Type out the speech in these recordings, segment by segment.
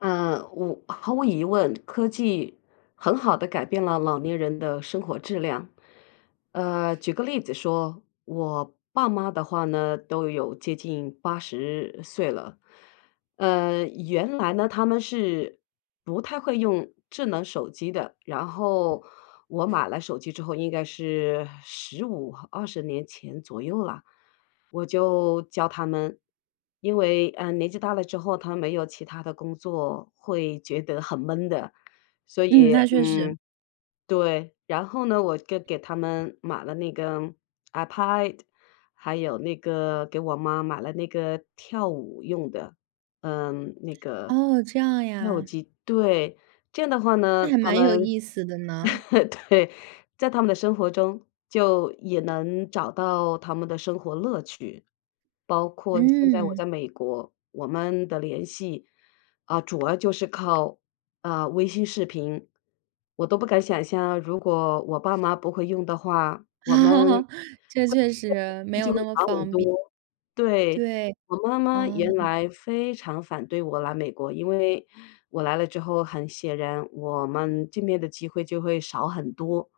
呃，我毫无疑问科技很好地改变了老年人的生活质量。呃，举个例子说，我爸妈的话呢，都有接近80岁了。呃，原来呢，他们是不太会用智能手机的，然后我买了手机之后，应该是15-20年前左右啦，我就教他们。因为，嗯，年纪大了之后，他们没有其它的工作，会觉得很闷的。所嗯，以，那确实。嗯对，然后呢，我就给他们买了那个 iPad，还有那个给我妈买了那个跳舞用的，嗯，那个，哦，这样跳舞呀。机对。这样的话呢，那还他蛮有们意思的呢。对，在他们的生活中就也能找到他们的生活乐趣。包括现在我嗯。在美国，我们的联系，啊，主要就是靠，啊，微信视频。我都不敢想象，如果我爸妈不会用的话，我们 这对，确 [unintelligible] 实，没有就会那么少很方便。多，对。对，我妈妈哦。原来非常反对我来美国，因为，我来了之后，很显然我们见面的机会就会少很多。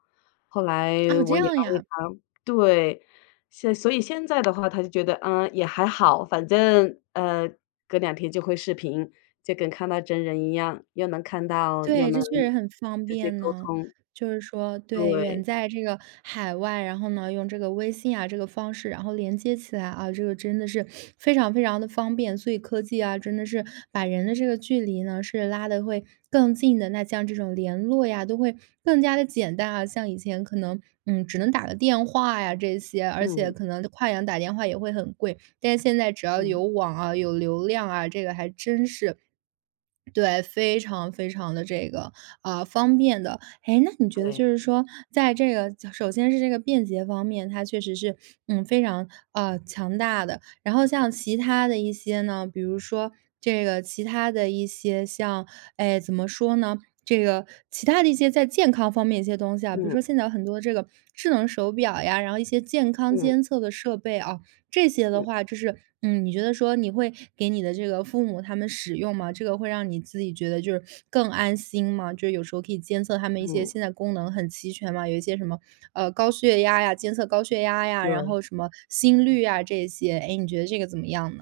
后来哦，这我也样安慰呀。她对，现所以现在的话她就觉得，嗯，也还好，反正，呃，隔两天就会视频，就跟看到真人一样，又能看到又对，这能确实很方直接便沟呢。通。就是说对，对。远在这个海外，然后呢，用这个微信啊，这个方式，然后连接起来啊，这个真的是 非常，非常的方便。所以科技啊，真的是把人的这个距离呢，是拉得会更近的，那像这种联络呀，都会更加地简单啊。像以前可能，嗯，只能打个电话呀，这些，而且嗯。可能跨洋打电话也会很贵。但现在只要嗯。有网啊，有流量啊，这个还真是。对，非常，非常的这个，嗯，方便的。哎，那你觉得对。就是说，在这个首先是这个便捷方面，它确实是，嗯，非常，嗯，强大的。然后像其它的一些呢，比如说这个其它的一些像哎，怎么说呢，这个其它的一些在健康方面的一些东西啊，比如嗯。说现在很多这个智能手表呀，然后一些健康嗯。监测的设备啊，这些的嗯。话就是，嗯，你觉得说你会给你的这个父母他们使用吗？这个会让你自己觉得就是 更安心吗？就是有时候可以监测他们一些嗯。现在功能很齐全吗？有一些什么，嗯，高血压呀监测高血压呀，然对。后什么心率啊，这些，诶，你觉得这个怎么样呢？